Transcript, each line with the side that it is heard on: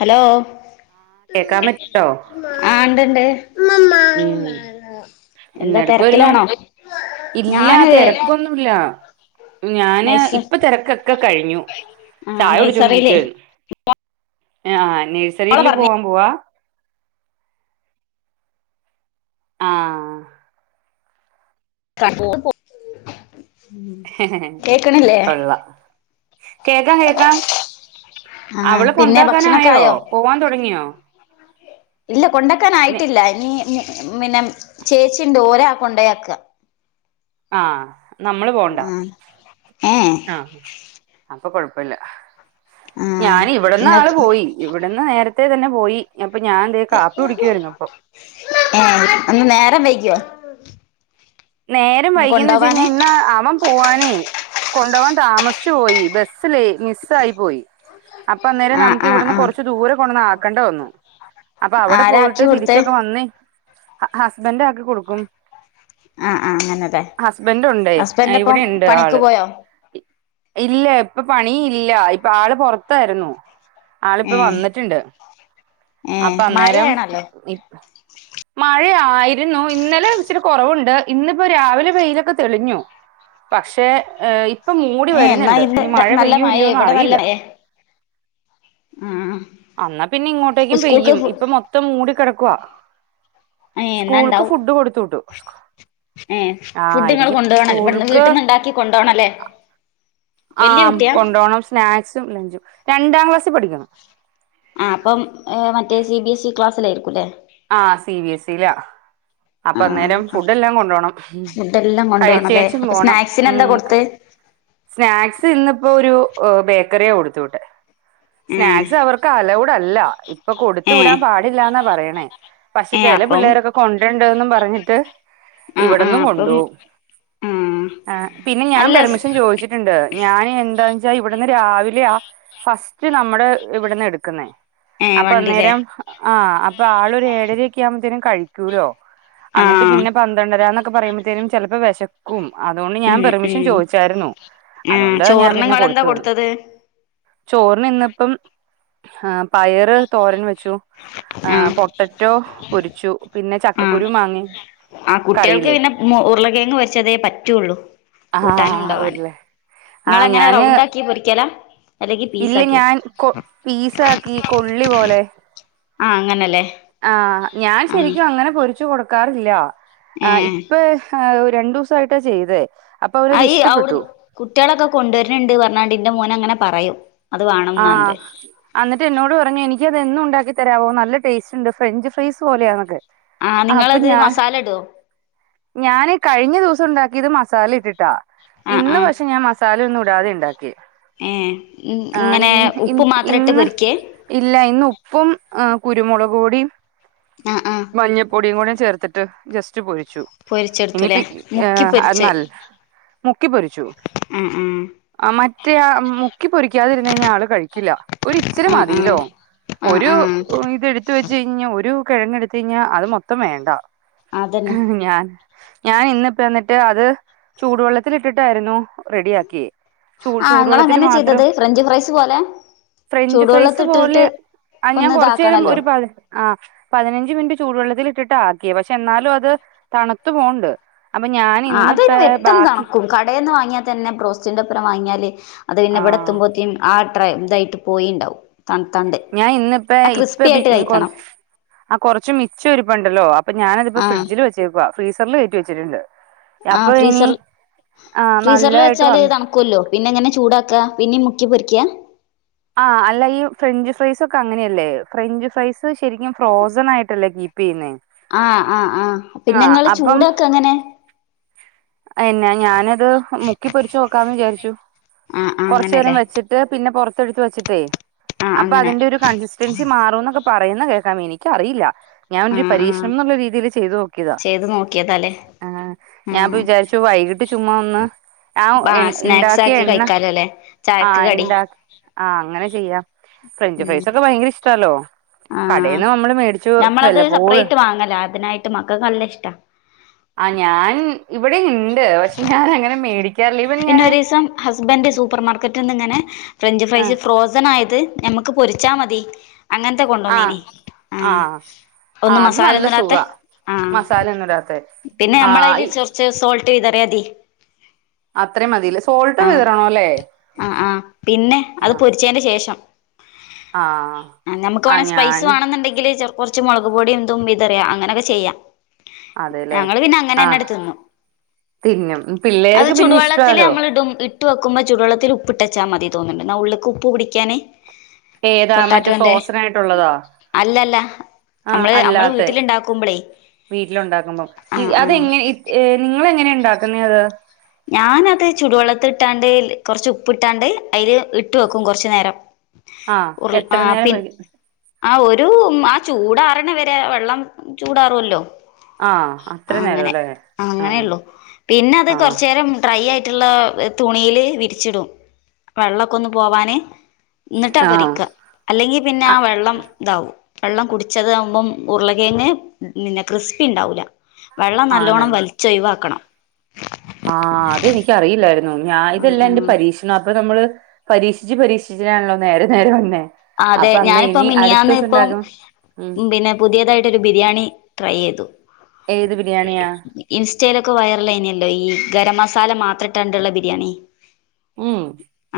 left: Hello
right: കേക്കാൻ പറ്റണ്ടോ
left: ആഹ് ഇണ്ട്ണ്ട്
right: ഉം
left: എന്താ
right: എന്നെടുക്കാര്ന്നു
left: തിരക്കിലാണോ
right: ഇല്ല
left: ഞാന്
right: തെരക്കൊന്നും ഇല്ല ഞാന്
left: നൈസ
right: ഇപ്പ തെരക്കൊക്കെ കഴിഞ്ഞു
left: ആ
right: ചായ
left: നൈസറിയിലേ
right: കുടിച്ചോണ്ടിരിക്കുവായിരുന്നു. ആഹ്
left: മോളെ
right: നേഴ്സറിയില്
left: പറഞ്ഞ
right: പോവാൻ പോവ്? ആഹ്
left: [unintelligible]
right: [unintelligible]
left: കേക്കണില്ലേ
right: കൊള്ളാം കേക്കാം കേക്കാം
left: ആ
right: അവളെ
left: പിന്നെ ഭക്ഷണൊക്കെ
right: കൊണ്ടാക്കാനായോ
left: ആയോ
right: പോവാൻ തൊടങ്ങിയോ?
left: ഇല്ല കൊണ്ടാക്കൻ ആയിട്ടില്ല. ഇഞ്ഞ് ഇഞ്ഞ് പിന്നെ, ചേച്ചിണ്ട് ഓരാ കൊണ്ടയാക്ക
right: ആഹ് നമ്മള് പോണ്ട
left: ആ ഏ
right: ആഹ് അപ്പ കൊഴപ്പല്ല.
left: ആ
right: ഞാന് ഇവിട്ന്ന് ആള്
left: ഇങ്ങക്ക്
right: പോയി. ഇവിട്ന്ന് നേരത്തെ തന്നെ പോയി. അപ്പ ഞാൻ തെ കാപ്പി കുടിക്കുവായിരുന്നു ഇപ്പം.
left: ഏഹ് ഇന്ന് നേരം വൈകിയോ?
right: നേരം
left: ഇന്ന്
right: വൈകീന്ന് വെച്ച
left: കൊണ്ടോവാന്
right: കഴിഞ്ഞാ ഇന്ന് അവൻ പോവാനെ കൊണ്ടവാൻ താമസ്ച്ചു പോയി. ബസ്സ് ലേ മിസ്സായി പോയി. അപ്പ അന്നേരം
left: ആ
right: നമുക്ക്
left: ആ ആ
right: ഇവിടെന്ന് കൊറച്ച് ദൂര കൊണ്ടന്ന് ആക്കണ്ട വന്നു. അപ്പ അവിടെ
left: ആരാ
right: പോയിട്ട്
left: ആക്കി കൊടുത്തേ
right: തിരിച്ചൊക്കെ വന്നി ഹസ്ബന്റ് ആക്കി കൊടുക്കും.
left: ആഹ് ആഹ് അങ്ങനെതെ
right: ഹസ്ബന്റ് ഉണ്ടേ ഏഹ് ഇവിടെണ്ട് ആള്.
left: പോയോ
right: ഇല്ല ഇപ്പ പണി ഇല്ല ഇപ്പ ആള് പൊറത്തായിര്ന്നു. ആള് ഇപ്പ
left: ഏ
right: വന്നിട്ടുണ്ട്.
left: ഏ
right: അപ്പ അന്നേരം
left: മഴയാണല്ലോ
right: മഴ ആയിര്ന്നു. ഇന്നലെ ഇച്ചിരി കൊറവ്ണ്ട്. ഇന്നിപ്പോ രാവിലെ വെയിലൊക്കെ തെളിഞ്ഞോ? പക്ഷേ ഏഹ് ഇപ്പം മൂടി
left: ഏ എന്നാ
right: വര്ന്ന്ണ്ട്.
left: ഇന്ന്
right: ഇനി മഴ
left: നല്ല
right: പെയ്യോ ഇല്ലോന്ന്
left: ഇവിടെ
right: അറിയില്ല.
left: മ്മ്
right: അന്നാ പിന്നെ ഇങ്ങോട്ടേക്കും പെയ്യും. ഇപ്പ മൊത്തം മൂടിക്കെടക്കുവാ.
left: ഏ എന്നാ
right: സ്കൂൾക്ക് ഫുഡ് കൊടുത്തു വിട്ടു.
left: ഏഹ്
right: ആ
left: ഫുഡ് ഇങ്ങള്
right: ആയിരിക്കും
left: കൊണ്ടോണോ ഇവിട്ന്ന്
right: സ്കൂൾക്ക്
left: വീട്ട്ന്ന് ഇണ്ടാക്കി കൊണ്ടോണെല്ലേ?
right: ആം കൊണ്ടോണം സ്നാക്സും ലഞ്ചും. രണ്ടാം ക്ലാസ്സി പഠിക്ക്ണ്
left: ആഹ് അപ്പംഏഹ് മറ്റേ സി ബി എസ് ഇ ക്ലാസ്സിലായിരിക്കുല്ലേ?
right: ആഹ് സി ബി എസ് ഇ ലാ അപ്പ
left: ആ
right: അന്നേരം ഫുഡ് എല്ലാം കൊണ്ടോണം. ഉം
left: ഫുഡ് എല്ലാം
right: കഴിച്ച്
left: കൊണ്ടുപോണല്ലേ
right: കഴിച്ച്
left: അപ്പൊ
right: പോണം.
left: സ്നാക്സിന്
right: ഉം
left: എന്താ
right: ക്
left: കൊടുത്ത്
right: സ്നാക്സ് ഇന്നിപ്പോ ഒരു ഓഹ് ബേക്കറിയ കൊട്ത്ത് വിട്ടേ.
left: ഏ
right: സ്നാക്സ് അവർ ക്ക് അലൗഡല്ല ഇപ്പ കൊട്ത്ത്
left: ഏ
right: വിടാപാടില്ലാന്നാ പറയണേ. ച്
left: ഏ
right: ചെല
left: അപ്പം
right: പിള്ളേരൊക്കെ കൊണ്ടര്ണ്ട്ന്നും പർഞ്ഞിട്ട്
left: ആ ആ
right: ഇവിട്ന്നും
left: അപ്പം
right: കൊണ്ടോവും.
left: ആ
right: ആഹ് പിന്നെ, ഞാൻ
left: അല്ല
right: പെർമിഷൻ ചോദിച്ചി ട്ട്ണ്ട്. ഞാന് എന്താന്ന്ച്ചാ ഇവിട്ന്ന് രാവിലെയ ഫസ്റ്റ് നമ്മടെ ഇവിട്ന്ന എട്ക്ക്ന്നേ.
left: ഏ
right: അപ്പ
left: വണ്ടില്ലേ
right: അന്നേരം ആഹ് അപ്പ ആളൊരു ഏഴരയൊക്കെ ആവുമ്പോത്തേനും കഴി ട്ടൂലോ
left: ആ
right: അന്നിട്ട് പിന്നെ പന്ത്രണ്ടര എന്നൊക്കെ പറയുമ്പത്തേനും ചിലപ്പോ വെശ ക്കും അതോണ്ട് ഞാൻ
left: ഉം
right: പെർമിഷൻ
left: ഉം
right: ചോദിച്ചായിരുന്നു
left: ആഹ്
right: അതുകൊണ്ട് ഞാൻ
left: ചോറിന്
right: പിന്നെ
left: നിങ്ങളെന്താ
right: കൊടുത്തുവിടുന്നെ
left: കൊടുത്തത്
right: ചോറിന് ഇന്നിപ്പം പയറ് തോരന് വെ ച്ചു ആ
left: ആഹ്
right: പൊട്ടറ്റോ പൊരിച്ചു പിന്നെ
left: ആഹ്
right: ചക്കക്കുരു മാങ്ങയും
left: ആഹ് കുട്ടികൾക്ക്
right: കറിയില്ലേ
left: പിന്നെ ഉരുളക്കിഴങ്ങ് പൊരിച്ചതേ പറ്റുള്ളൂ
right: ആ
left: കൂട്ടാനും കൊണ്ടോവാൻ
right: ഉരുളെ ആ
left: നങ്ങളെങ്ങനെ
right: ഞാന്
left: റൗണ്ടാക്കി പൊരിക്കാലാ
right: ഇല്ല ഞാൻ കൊ പീസാക്കി കൊള്ളി പോലെ
left: ആഹ് അങ്ങനല്ലേ
right: ആഹ് ഞാൻ
left: ആഹ്
right: ശരിക്കും അങ്ങനെ പൊരിച്ചു കൊടുക്കാറില്ല ആഹ്
left: ഏഹ്
right: ഇപ്പ ആഹ് ഒരു രണ്ടുസായിട്ടാ ചെയ്തേ അപ്പൊ അവരത്
left: ആയ് അവിടു
right: ഇഷ്ടപ്പെട്ടു
left: കുട്ടികളൊക്കെ കൊണ്ടുവരുണുണ്ട് പർണാണ്ട് എന്റെ മോനങ്ങനെ പറയും അത് വേണംന്നാണ്ട്
right: ആഹ് അന്നിട്ട് എന്നോട് പറഞ്ഞു എനിക്കതെന്നും ഉണ്ടാക്കി തരാവോ നല്ല ടേസ്റ്റ്ണ്ട് ഫ്രഞ്ച് ഫ്രൈസ് പോലെയാന്നൊക്കെ
left: ആഹ്
right: അപ്പൊ
left: നിങ്ങളത്
right: ഞാൻ
left: മസാല ഇടുവോ
right: ഞാൻ കഴിഞ്ഞ ദിവസം ഉണ്ടാക്കിയത് മസാല ഇട്ടിട്ടാ
left: ആഹ്
right: ഇന്ന്
left: ആഹ്
right: പക്ഷെ ഞാൻ മ സാല ഒന്നുടാതെ ഇണ്ടാക്കിയെ
left: ഏഹ്
right: ആഹ് ഇ
left: ഇങ്ങനെ
right: ഇ
left: ഉപ്പ് മാത്രം ഇട്ട്
right: ഇന്ന്
left: പൊരിക്കേ
right: ഇല്ല ഇന്ന് ഉപ്പും കുരുമുളകു പൊടിയും
left: ആഹ് ആഹ്
right: മഞ്ഞപ്പൊടിയും കൂടിയ ചേർത്തി ത് ജസ്റ്റ് പൊരിച്ചു ഇനിയിപ്പ
left: പൊരിച്ചെടുത്തൂല്ലേ മുക്കി
right: ഏഹ്
left: പൊരിച്ച്
right: അന്നൽ മുക്കി പൊരിച്ചു
left: ആഹ് ആഹ്
right: മറ്റേ ആഹ് മുക്കിപ്പൊ കിക്കാതിരന്ന് കഴിഞ്ഞാ ആള് കഴിക്കില്ല ഒരിച്ചിരി
left: ആഹ്
right: മതിലോ
left: ആഹ്
right: ഒരു
left: ആഹ് ആഹ്
right: ഇതിടുത്ത വെച്ച് കഴിഞ്ഞാൽ ഒരു കിഴങ്ങ് എടുത്ത കഴിഞ്ഞാൽ അത് മൊത്തം വേണ്ട
left: അതന്നെ
right: ആഹ് ഞാൻ ഞാൻ ഇന്നിപ്പ വന്നിട്ട് അത് ചൂടുവെള്ളത്തിലിട്ടിട്ടായിരുന്നു റെഡിയാക്കിയേ ചൂ
left: ആഹ്
right: ചൂടുവെള്ളത്തിൽ
left: ഇങ്ങളങ്ങനെ
right: മാത്രം
left: ചെയ്തത് ഫ്രഞ്ച് ഫ്രൈസ് പോലെ
right: ഫ്രഞ്ച് ഫ്രൈസ് പോലെ
left: ചൂടുവെള്ളത്തിട്ടിട്ട്
right: ആഹ് ഞാൻ
left: ഒന്ന്
right: കുറച്ചു നേരം
left: ഇതാക്കണല്ലോ
right: ഒരുപാ ആഹ് പതിനഞ്ച് മിനിറ്റ് ചൂടുവെള്ളത്തിൽ ഇട്ടിട്ടാക്കിയേ പക്ഷെ എന്നാലും അത് തണുത്തു പോവുണ്ട് അപ്പൊ ഞാൻ
left: അതയ്ന് പെട്ടെന്ന് തണക്കും കടേന്ന് വാങ്ങിയാ തന്നെ പ്രോസ്റ്റിന്റൊപ്പുരം വാങ്ങിയാല് അത്
right: ആ
left: പിന്നെ ഇവിടെത്തുമ്പോത്തേനും ആത്രെ ഇതായിട്ട് പോയിട്ടുണ്ടാവും തണത്താണ്ട്
right: ഞാൻ ഇന്നിപ്പ ഇപ്പ കൊറ ആഹ് കുറച്ച് മിച്ചിരുപ്പണ്ടല്ലോ അപ്പ ഞാനിതിപ്പോ
left: ആഹ്
right: ഫ്രിഡ്ജിൽ വച്ചു ഫ്രീസറിൽ കയറ്റി വെച്ചിട്ടുണ്ട്
left: ആഹ്
right: അപ്പൊ ഇനി
left: ഫ്രീസർ
right: ആഹ് നല്ലതായിട്ട് വ
left: ക്കുല്ലോ പിന്നെ എങ്ങനെ ചൂടാക്കാ പിന്നെ മുക്കി പൊരിക്കിയ
right: ആഹ് അല്ല ഈ ഫ്രഞ്ച് ഫ്രൈസൊക്കെ അങ്ങനെയല്ലേ ഫ്രഞ്ച് ഫ്രൈസ് ശരിക്കും ഫ്രോസൺ ആയിട്ടല്ലേ കീപ്പ് ചെയ്യുന്നെ
left: ആഹ് ആഹ് ആഹ് പിന്നെങ്ങള് ചൂടാക്കെ അങ്ങനെ
right: എന്നെ ഞാനത് മുക്കി പൊരിച്ചു നോക്കാന്ന് വിചാരിച്ചു
left: ആഹ് ആഹ്
right: കൊറച്ചു നേരം
left: അങ്ങനെല്ലേ
right: വെച്ചിട്ട് ഇത് പിന്നെ പുറത്ത് എടുത്തു വെച്ചിട്ടേ
left: ആഹ്
right: അപ്പോ
left: അങ്ങനെ
right: അതിന്റെ കൺസ്റ്ററ്റൻസി മാറുന്നൊക്കെ പറയുന്ന കേൾക്കാം എനിക്കറിയില്ല ഞാനൊരു
left: ആഹ് ആഹ്
right: പരീക്ഷണം എന്നുള്ള രീതിൽ ചെയ്ത് നോക്കിയതാ
left: ചെയ്ത് നോക്കിയതാല്ലേ
right: ആഹ് ഞാനപ്പോ
left: ഉം
right: വിചാരിച്ചു വൈകിട്ട് ചുമ്മാ ഒന്ന്
left: ആ
right: ഞാൻ
left: സ്നാക്സ്
right: ഇണ്ടാക്കിയ
left: ആക്കി
right: എണ്ണ
left: കഴിക്കാലോല്ലേ ചായക്ക്
right: ആഹ്
left: കടി
right: ഇണ്ടാ ആഹ് അങ്ങനെ ചെയ്യാം ഫ്രഞ്ച്
left: ഉം
right: ഫ്രൈസൊക്കെ ഭയങ്കര ഇഷ്ടാല്ലോ
left: ആ
right: കടയിന്ന് നമ്മള് മേടിച്ചു
left: നമ്മളത്
right: വല്ലപ്പോഴും
left: സെപ്പറേറ്റ് വാങ്ങല [unintelligible] മക്കൾക്ക് നല്ല ഇഷ്ടാ
right: ആഹ് ഞാൻ ഇവിടെയുണ്ട് പക്ഷെ ഞാൻ അങ്ങനെ മേടി
left: പിന്നെ ഒരു ദിവസം ഹസ്ബൻഡ് സൂപ്പർ മാർക്കറ്റിൽ നിന്ന് ഇങ്ങനെ ഫ്രഞ്ച്
right: ആ
left: ഫ്രൈസ് ഫ്രോസണായത് നമ ക്ക് പൊരിച്ചാ മതി അങ്ങനത്തെ
right: ആ
left: കൊണ്ടോന്നീനി
right: ആ
left: ആഹ്
right: ആ
left: ഒന്നും
right: അത് നല്ല
left: മസാലയൊന്നും ഇടാത്തെ
right: സുഖാ
left: ആഹ്
right: മസാല ഒന്നും ഇടാത്തെ
left: പിന്നെ
right: ആ ഇ
left: നമ്മളതിൽ ചൊ ച സോൾട്ട് ചെയ്തറ അടി
right: അത്രയും മതില്ലേ സോൾട്ട് കീറണോല്ലേ
left: ആഹ് ആഹ് പിന്നെ അത് പൊരിച്ചേന്റെ ശേഷം
right: ആ
left: ആഹ് ഞമ്മക്
right: ആ
left: വേണം സ്പൈസ്
right: ഞാന്
left: വാണന്നുണ്ടെങ്കില് ചെറ് കോറച്ച് മുളക് പൊടിം തും വിതറിയാ അങ്ങനോക്കെ ചെയ്യാ
right: അതെല്ലേ
left: ഞങ്ങള് പിന്ന
right: ആ
left: അങ്ങനെന്നട്ത്തുന്നു
right: തിന്നും ഉം,
left: അത്
right: പിള്ളേർക്ക് പിന്നെ
left: ചുടുവെള്ളത്തില്
right: ഇഷ്ടാലോ
left: നമ്മൾ ഇടും ഈ ഇട്ട് വെക്ക്ബോ ചുടുവള്ളത്തില് ഉപ്പട്ടച്ചാ മതി തോന്ന്ൻണ്ട് എന്നാ ഉള്ള്ക്ക് ഉപ്പ് പുടിക്കാന്
right: ഏതാ മറ്റേ ഫ്രോസൺ ആയിട്ടുള്ളതാ
left: അല്ലല്ല
right: ആഹ്
left: നമ്മള് നമ്മള്
right: അല്ലാത്തെ
left: വീട്ടിലുണ്ടാക്കുമ്പളേ
right: വീട്ടിലുണ്ടാക്കുമ്പോ ഈ
left: ആഹ് ആഹ്
right: അതെങ്ങന ഏഹ് നിങ്ങൾ എങ്ങനെയാ ഇണ്ടാക്ക്ന്നെ അത്
left: ഞാന അത് ചുടുവെള്ളത്ത് ഇട്ടാണ്ട് കോറച്ച് ഉപ്പ് ഇട്ടാണ്ട് അയില് ഇട്ട് വെക്കും കോറച്ച് നേരം
right: ആ
left: ഉർ
right: എത്ര
left: ആഹ്
right: നേരം
left: പിന്
right: വെ
left: ആഹ് ഒരു ആഹ് ചൂടാറണ വരെ വെള്ളം ചൂടാറുല്ലോ
right: ആഹ് അത്രയും നേരംല്ലേ ആഹ് ആഹ്
left: ഭരം ഡ്രൈ ആയിട്ടുള്ള തുണിയില് വിരിച്ചിടും വെള്ളക്കൊന്നും പോവാന് എന്നിട്ടാ
right: ആഹ്
left: പൊരിക്ക അല്ലെങ്കിൽ പിന്ന ആഹ് വെള്ളം ഇതാവും വെള്ളം കുടിച്ചത് ആകുമ്പം ഉരുളകേങ്ങ് പിന്നെ ക്രിസ്പി ണ്ടാവൂല വെള്ളം നല്ലോണം
right: ആണല്ലേ
left: വലിച്ചൊഴിവാക്കണം
right: ആഹ് അതെനിക്ക് അറിയില്ലായിരുന്നു ഞാൻ ഇതെല്ലാം എന്റെ പരീക്ഷണവാ അപ്പൊ നമ്മള് പരീക്ഷിച്ച് പരീക്ഷിച്ചട്ടാണല്ലോ നേരെ നേരെ വന്നേ
left: ആഹ് അതെ
right: അപ്പൊ അന്ന്
left: ഞാനിപ്പം
right: ഇനി അടുത്ത
left: മിനിയാന്ന്
right: ദിവസം
left: ഇപ്പം
right: ഉണ്ടാക്കും ഉം
left: പിന്നെ- പുതിയതായിട്ടൊരു ബിരിയാണി ട്രൈ ചെയ്തു
right: ഏത് ബിരിയാണിയാ
left: ഇൻസ്റ്റയിലൊക്കെ വൈറൽ ആയിനില്ലോ ഈ ഗരം മസാല മാത്രട്ടാണ്ട് ഉള്ളെ ബിരിയാണി
right: ഉം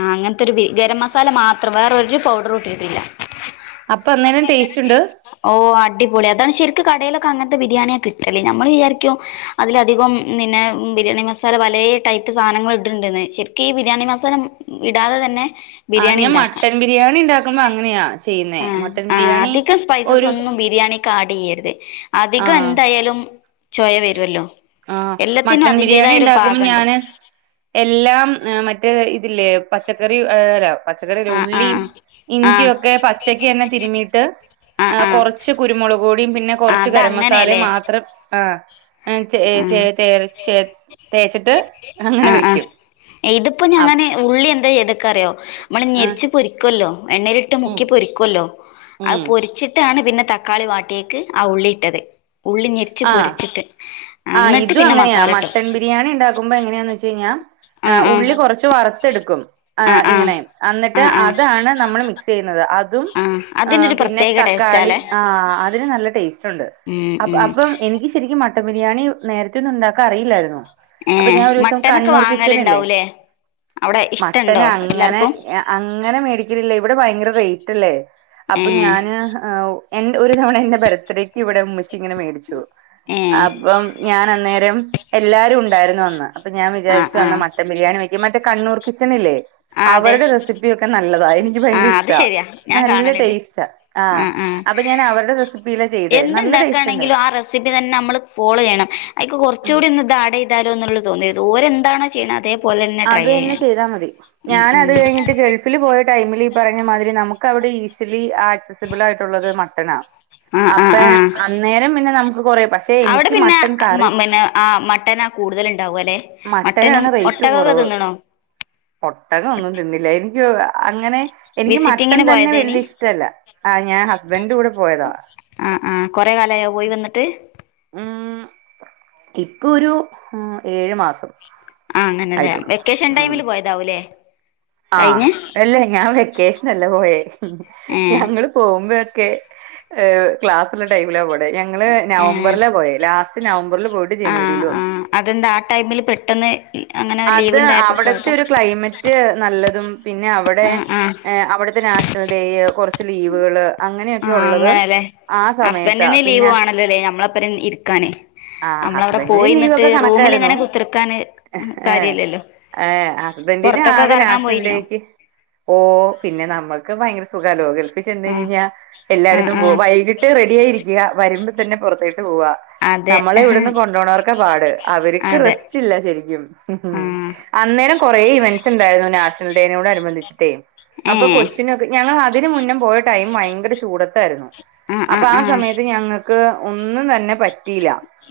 left: ആഹ് അങ്ങനത്തെരു ബി ഗരം മസാല മാത്രം വേറോരു പൗഡറു ഇട്ടിട്ടില്ല അപ്പൊ
right: അന്നേരം
left: എന്നോരാ
right: ടേസ്റ്റ് ഉണ്ട്
left: ടെസ്റ്റ്‌ ഓഹ് അടിപൊളിയാ അതാണ് ശരിക്കും കടയിലൊക്കെ അങ്ങനത്തെ ബിരിയാണിയാ കിട്ടല് ഞമ്മള് വിയാരിക്കും അതിലധികം പിന്നെ ബിരിയാണി മസാല പലെ ടൈപ്പ് സാധനങ്ങള് ഇട്ടിട്ടുണ്ടന്ന് ശരിക്ക് ഈ ബിരിയാണി മസാല- ഇടാതെ തന്നെ
right: ആഹ്
left: ബിരിയാണി
right: ഞാൻ
left: ഇണ്ടാക്കാ
right: മട്ടൻ ബിരിയാണി ഇണ്ടാക്കുമ്പോ അങ്ങനെയാ ചെയ്യുന്നേ
left: ആഹ്
right: മട്ടൻ
left: ആഹ്
right: ബിരിയാണി
left: അധികം സ്പൈസസ്
right: ഒരു
left: ഒന്നും ബിരിയാണി- ആട് ചെയ്യരുത് അധികം
right: ആഹ്
left: എന്തയാലും- ചോയ വരുല്ലോ
right: ആഹ്
left: എല്ലാത്തിനും
right: മട്ടൻ ബിരിയാണി
left: അതിന്റേതായ ഒരു
right: ഉണ്ടാക്കുമ്പോ
left: പാകയുണ്ട്
right: ഞാന് എല്ലാം മറ്റേ ഇതില്ലേ പച്ചക്കറി [unintelligible] പച്ചക്കറി അല്ല
left: ആ ആ
right: ഉള്ളിയും
left: ആ
right: ഇഞ്ചിയും ഒക്കെ പച്ചക്ക് തന്നെ തിരുമീയിട്ട്
left: ആ ആ
right: കൊറച്ച് കുരുമുളക് പൊടിയും പിന്നെ കൊറച്ച് ഗരം മസാലയും
left: അതങ്ങനെയല്ലേ
right: മാത്രം- ആഹ് ഹെ ചെ
left: ആ
right: തേച് തേച്ചിട്ട് അങ്ങനെ
left: ആഹ്
right: വെയ്ക്കും
left: ആഹ് ഇതിപ്പോ ഞാന് ഉള്ളി എന്താ ചെയ്ത്ക്കാ അറിയാവോ നമ്മള്
right: ആഹ്
left: ഞെരിച്ച്- പൊരിക്കല്ലോ എണ്ണയിലിട്ട്
right: ഉം
left: മുക്കി പൊരിക്കല്ലോ അത്
right: ഉം
left: പൊരി - പൊരിച്ചിട്ടാണ് പിന്നെ തക്കാളി വാട്ടിയക്ക് ആഹ് ഉള്ളി ഇട്ടത് ഉള്ളി ഞെരിച്ച് പൊരിച്ചിട്ട്-
right: ആഹ്
left: എന്നിട്ട്
right: ഇതും
left: പിന്നെ
right: അങ്ങനെയാ
left: മസാല ഇട്ടു
right: മട്ടൺ ബിരിയാണി ഉണ്ടാക്കുമ്പോ എങ്ങനാന്ന് വെച്ച് കഴിഞ്ഞാ
left: ആഹ് ആഹ്
right: ഉള്ളി കൊറച്ച്- വറത്ത് എടുക്കും ആഹ് ഇങ്ങനെ അന്നിട്ട്
left: ആഹ് ആഹ്
right: അതാണ് നമ്മള് മിക്സ്‌ ചെയ്യുന്നത് ആ- തും
left: ആഹ്
right: ആഹ്
left: അതിനൊരു
right: പിന്നെ
left: പ്രത്യേക
right: തക്കാളി
left: ടേസ്റ്റാല്ലേ
right: ആഹ് അതിന് നല്ല ടേസ്റ്റ്
left: ഉം ഉം
right: അപ്പം എനിക്ക് ശരിക്കും മട്ടൻ ബിരിയാണി നേരത്തെ ഒന്നും ഉണ്ടാക്കാൻ അറിയില്ലായിരുന്നു അപ്പൊ
left: ഏഹ്
right: ഞാൻ ഒരു ദെവസം
left: മട്ടനൊക്കെ
right: കണ്ണൂർ കിച്ചൺ ഇല്ലേ
left: വാങ്ങലുണ്ടാവൂലേ അവിടെ
right: മട്ടൻ
left: ഇഷ്ടണ്ടോ
right: അങ്ങനെ
left: എല്ലാർക്കും
right: ആഹ് അങ്ങനെ മേടിക്കലില്ല ഇവിടെ ഭയങ്കര റേറ്റ്ല്ലേ അപ്പൊ
left: ഏഹ്
right: ഞാന്- എൻ ഒരു തവണ എന്റെ ബർത്ത്ഡേക്ക് ഇവിടെ ഉമ്മിച്ചി ഇങ്ങന മേടിച്ചു
left: ഏഹ്
right: അപ്പം ഞാൻ അന്നേരം എല്ലാരും ഉണ്ടായിരുന്നു അന്ന് അപ്പൊ ഞാൻ
left: ആഹ്
right: വിചാരിച്ചു അന്ന്
left: ആഹ്
right: മട്ടൻ ബിരിയാണി വയ്ക്കും മറ്റേ കണ്ണൂർ കിച്ചണില്ലേ
left: ആഹ് അതെ
right: അവരുടെ റെസിപ്പിയൊക്കെ നല്ലതാ എനിക്ക്
left: ആഹ് അത്
right: ഭയങ്കരിഷ്ട
left: ശരിയാ ഞാൻ
right: നല്ല
left: കാണലുണ്ട്
right: ടേസ്റ്റാ ആഹ് അപ്പൊ ഞാൻ അവരുടെ റെസിപ്പിലാ ചെയ്തെ നല്ല ടേസ്റ്റ് ഉണ്ട്
left: സിപ്പി തന്നെ നമ്മള് ഫോളോ ചെയ്യണം അയ്ക്ക്
right: ഉം
left: കൊറച്ച്കൂടി ഒന്ന് ആട് ചെയ്താലോന്നുള്ള- തോന്നിയത് ഓര് എന്താണോ ചെയ്യ്ണ അതെ -
right: അത് തന്നെ ചെയ്താ മതി ഞാന്
left: ഉം
right: അത് കഴി- ട്ട് ഗൾഫില് പോയ ടൈമില് ഈ പറഞ്ഞ മാതിരി നമുക്ക് അവിടെ ഈസിലി ആക്സസിബിൾ ആയിട്ടുള്ളത് മട്ടണാ
left: ആഹ് ആഹ്
right: അപ്പെ
left: ആഹ്
right: അന്നേരം പിന്നെ നമക്ക് കൊറേ-
left: അവിടെ
right: എനിക്ക്
left: പിന്നെ
right: മട്ടൻ കറി
left: പിന്നെ ആ മട്ടനാ കൂടുതൽ ഇണ്ടാവുകലെ-
right: മട്ടനാണ് റേറ്റ് കൊറവ് ഒട്ടകൊന്നും തിന്നില്ല എൻക്ക്- അങ്ങനെ എനിക്ക് മട്ടൻ
left: വിസിറ്റിങ്ങിന്
right: തന്നെ
left: പോയതേനി
right: വല്ല്യ ഇഷ്ടല്ല ആ ഞാൻ ഹസ്ബന്റിന്റെ കൂടെ പോയതാ
left: ആഹ് ആഹ് കൊറേ കാലായോ പോയി വന്നിട്ട്
right: ഉം ഇപ്പൊരു ഏഴ് മാസം
left: ആഹ് അങ്ങനെലെ
right: ആയിട്ടുള്ളൂ
left: വെക്കേഷൻ ടൈമില് പോയതാവുലെ
right: ആഹ് അല്ലേ ഞാൻ വെക്കേഷനല്ല പോയേ
left: ഏഹ്
right: ഞങ്ങള് - പോവുമ്പോയൊക്കെ ഹ് ക്ലാസ് ഉള്ള ടൈമില പോണെ ഞങ്ങള്
left: ഏഹ്
right: നവംബറില പോയെ ലാസ്റ്റ്- നവംബറിൽ പോയിട്ട്
left: ആഹ്
right: ജനുവരില് വന്നു
left: ആഹ് അതെന്താ ആ ടൈമിൽ പെട്ടെന്ന്- അങ്ങനെ ലീവ്
right: അത്
left: ഉണ്ടായപ്പോ
right: അവിടത്തെ
left: പോയതാ
right: ഒരു ക്ലൈമ - റ്റ് നല്ലതും പിന്നെവിടെ
left: ആഹ് ആഹ്
right: ഹ് അവിടുത്തെ നാഷണൽ ഡേയ് കൊറച്ച് ലീവുകള്-
left: ആ
right: അങ്ങനെയൊക്കെ ഉള്ളത്
left: അങ്ങനെല്ലേ
right: ആ സമയത്താ
left: ഹസ്ബന്റിന് ലീവ്
right: പിന്നെ
left: വേണല്ലോല്ലേ നമ്മളപ്പരം ഇരിക്കാന്.
right: ആ
left: അമ്മളവിടെ
right: ഹസ്ബൻഡിന്
left: പോയിന്നിട്ട്
right: ലീവൊക്കെ കണക്കായിരുന്നു
left: റൂമില്ങ്ങനെ കുത്തർക്കാന്.
right: ഏഹ് ഏ ഹസ്ബന്റി
left: പുറത്തൊക്കെ
right: ആകെ
left: കറങ്ങാൻ പോയിനോ
right: നാഷണൽഡേക്ക്. ഓ പിന്നെ നമ്മക്ക് ഭയങ്കര സുഖ ലോ ഗൾഫിൽ ചെന്ന്
left: ആഹ്
right: കൈഞ്ഞയ്ഞ്ഞ.
left: ആഹ്
right: എല്ലായിടത്തും പോവും
left: ആഹ്
right: വൈകീട്ട് റെഡ്യായിരിക്ക വരുമ്പോ തന്നെ പുറത്തേട്ട് പോവാ.
left: അതെ
right: നമ്മളെവിടെന്ന് കൊണ്ടോനോർക്ക പാട് അവർക്ക്
left: അതെ
right: റെസ്റ്റ് ല്ല ശരിക്കും. ഉം
left: ആഹ്
right: അന്നേരം കൊറേ ഇവന്റ്സ് ണ്ടായിര്ന്നു നാഷണൽ ഡേനോട് അനുബന്ധിച്ചിട്ടെ. അപ്പൊ
left: ഏഹ്
right: കൊച്ചിന്. നോക്ക് ഞങ്ങളതിന് മുന്നെ പോയ ടൈം ഭയങ്കര ചൂടത്തായിര്ന്നു.
left: ആഹ്
right: അപ്പ
left: ആഹ്
right: ആ
left: ആഹ്
right: സമയത്ത് ഞങ്ങ ക്ക് ഒന്നും തന്നെ പഠി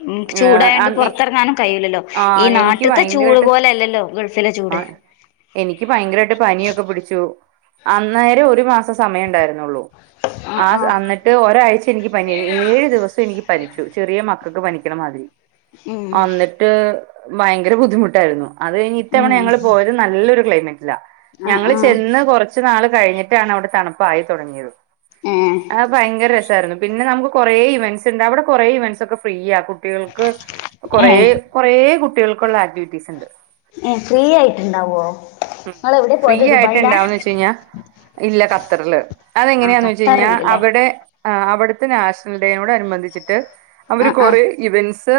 left: ഉം ചൂടായോണ്ട് പൊർത്തെർങ്ങാനും കയ്യൂലല്ലോ ഈ
right: ആഹ് എനിക്ക്
left: നാട്ട്ത്തെ ചൂ ചൂട്
right: ഭയങ്കരായിട്ട്
left: പോലെ അല്ലല്ലോ ഗൾഫിലെ ചൂട്.
right: ആഹ് എനിക്ക് ഭയങ്കരായിട്ട് പനിയൊക്കെ പിടിച്ചു. അന്നേരം ഒരു മാസം സമയം ണ്ടായിർന്നൊള്ളു.
left: ആഹ്
right: ആത്
left: ആഹ്
right: അനി ട്ട് ഒരാഴ്ച എനിക്ക് പനി യാർന്നു ഏഴു ദിവസം എനിക്ക് പനിച്ചു ചെറിയൊ മക്കക്ക് പനിക്ക്ണമാതിരി.
left: ഉം
right: അന്നിട്ട് ഭയങ്കര ബുദ്ധിമുട്ടായിരുന്നു. അത് കൈഞ്ഞ് ഇത്തവണ
left: ഉം
right: ഞങ്ങള് പോയതും. നല്ലൊരു ക്ലൈമറ്റ്ല
left: ആഹ്
right: ഞങ്ങള്
left: ആഹ്
right: ചെന്ന് കൊർച്ചു നാള് കഴിഞ്ഞിട്ടാണ്. അവിടെ തണുപ്പായി തൊടങ്ങിയത്.
left: ഏഹ്
right: ആഹ് ഭയങ്കര രസ പിന്നെ നമുക്ക് കുറേ ഇവൻസ് ണ്ട് അവിടെ കുറേ ഇവൻസ് സൊക്കെ ഫ്രീയാ കുട്ടികൾക്ക്. കൊറേ
left: ഏഹ്
right: കൊറെ കുട്ടികൾക്കുള്ള ആക്ടിവിറ്റി. എന്ത്
left: ഏഹ് ഫ്രീ ആയിട്ടുണ്ടാവോ
right: ഉം
left: നിങ്ങള് എവിടെ
right: ഫ്രീ
left: പോയത്
right: ആയിട്ട്
left: ദുബായിലാ
right: ഇണ്ടാവും ന്ന് വെച്ച് കഴിഞ്ഞാ ഇല്ല ഖത്തർള്
left: ആഹ്
right: അതെങ്ങനെയാന്ന് വെച്ച് കഴിഞ്ഞാ
left: ഖത്തറില്ലല്ലേ
right: അവിടെ എ അവട്ത്തെ നാഷണൽ ഡേ നോടനുബന്ധിച്ചിട്ട്. അവര്
left: ആഹ് ആഹ്
right: കൊറേ ഇവൻസ്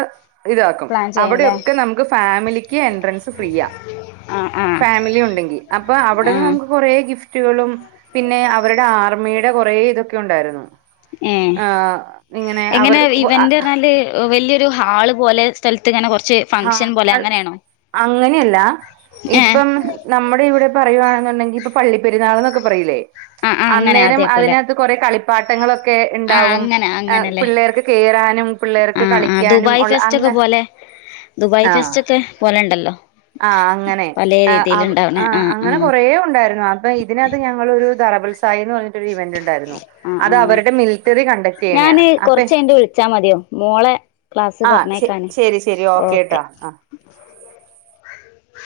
right: ഇതാക്കും
left: പ്ലാൻ ചെയ്യൂല്ലേ
right: അവിടൊക്കെ നമുക്ക് ഫാമിലി എൻട്രൻസ് ഫ്രീയാ
left: ആഹ് ആഹ്
right: ഫാമിലി ഉണ്ടെങ്കി. അപ്പോ അവ്ടന്ന്
left: ആഹ്
right: കൊറൊ ഗിഫ്റ്റുകളും പിന്നെ അവരുടെ ആർമീടെ കൊറൊ തൊക്കെ ഉണ്ടായിരുന്നു.
left: ഏഹ്
right: ആ ഇങ്ങനെ അവർ ക്കൊ അ.
left: ഹ് വല്ല്യൊരു ഹാള് പോലെ സ്ഥൽത്ത്ങ്ങനെ കൊർച്ച്.
right: ആഹ അങ്ങനൊല്ല
left: ഏഹ്
right: ഇപ്പം നമ്മടെ ഇവിടെ പറയുവാണ്ന്നുണ്ടെങ്കി ഇപ്പൊ പള്ളിപ്പെരുന്നാൾ ന്നൊക്കെ പറയൂലേ.
left: ആഹ് ആഹ് അങ്ങനെ
right: അന്നേരം അതി
left: അതേപോലെ
right: അകത് കൊറെ കളിപ്പാട്ടങ്ങൾ. ക്കെ
left: ആഹ്
right: ണ്ടാവും
left: അങ്ങനെ
right: അ
left: അങ്ങനെല്ലേ
right: പിള്ളേർക്ക് കേറാനും പിള്ളേർക്ക്
left: ആഹ് ആഹ്
right: കളിക്കാനും
left: ദുബായ്
right: ഒള്ള
left: ഫെസ്റ്റ്
right: അങ്ങ
left: ഒക്കെ പോലെ ദുബായ് ഫെസ്റ്റ് ഒക്കെ പോലുണ്ടല്ലോ
right: ആ അങ്ങനെ
left: ആഹ്
right: അങ്ങനെ
left: ആഹ്
right: കുറേ ഉണ്ടായിരുന്നു അപ്പൊ ഇതിനകത്ത് ഞങ്ങളൊ ഒരു ധറബൽസായി എന്ന് പറഞ്ഞിട്ടു ഇവന്റ് ഉണ്ട്.
left: ആഹ്
right: അത്
left: ആഹ്
right: അവരുടെ മിലിറ്ററി കണ്ടക്ട് ചെയ്യണ
left: ഞാന്
right: അപ്പ
left: കൊറച്ച് കഴിഞ്ഞിട്ട് വിളിച്ചാ മതിയോ മോളെ ക്ലാസ്
right: ആഹ് ശ
left: പറഞ്ഞേക്കാന്
right: ശരി ശരി ഓക്കേ
left: ഓക്കെ
right: ട്ടാ ആ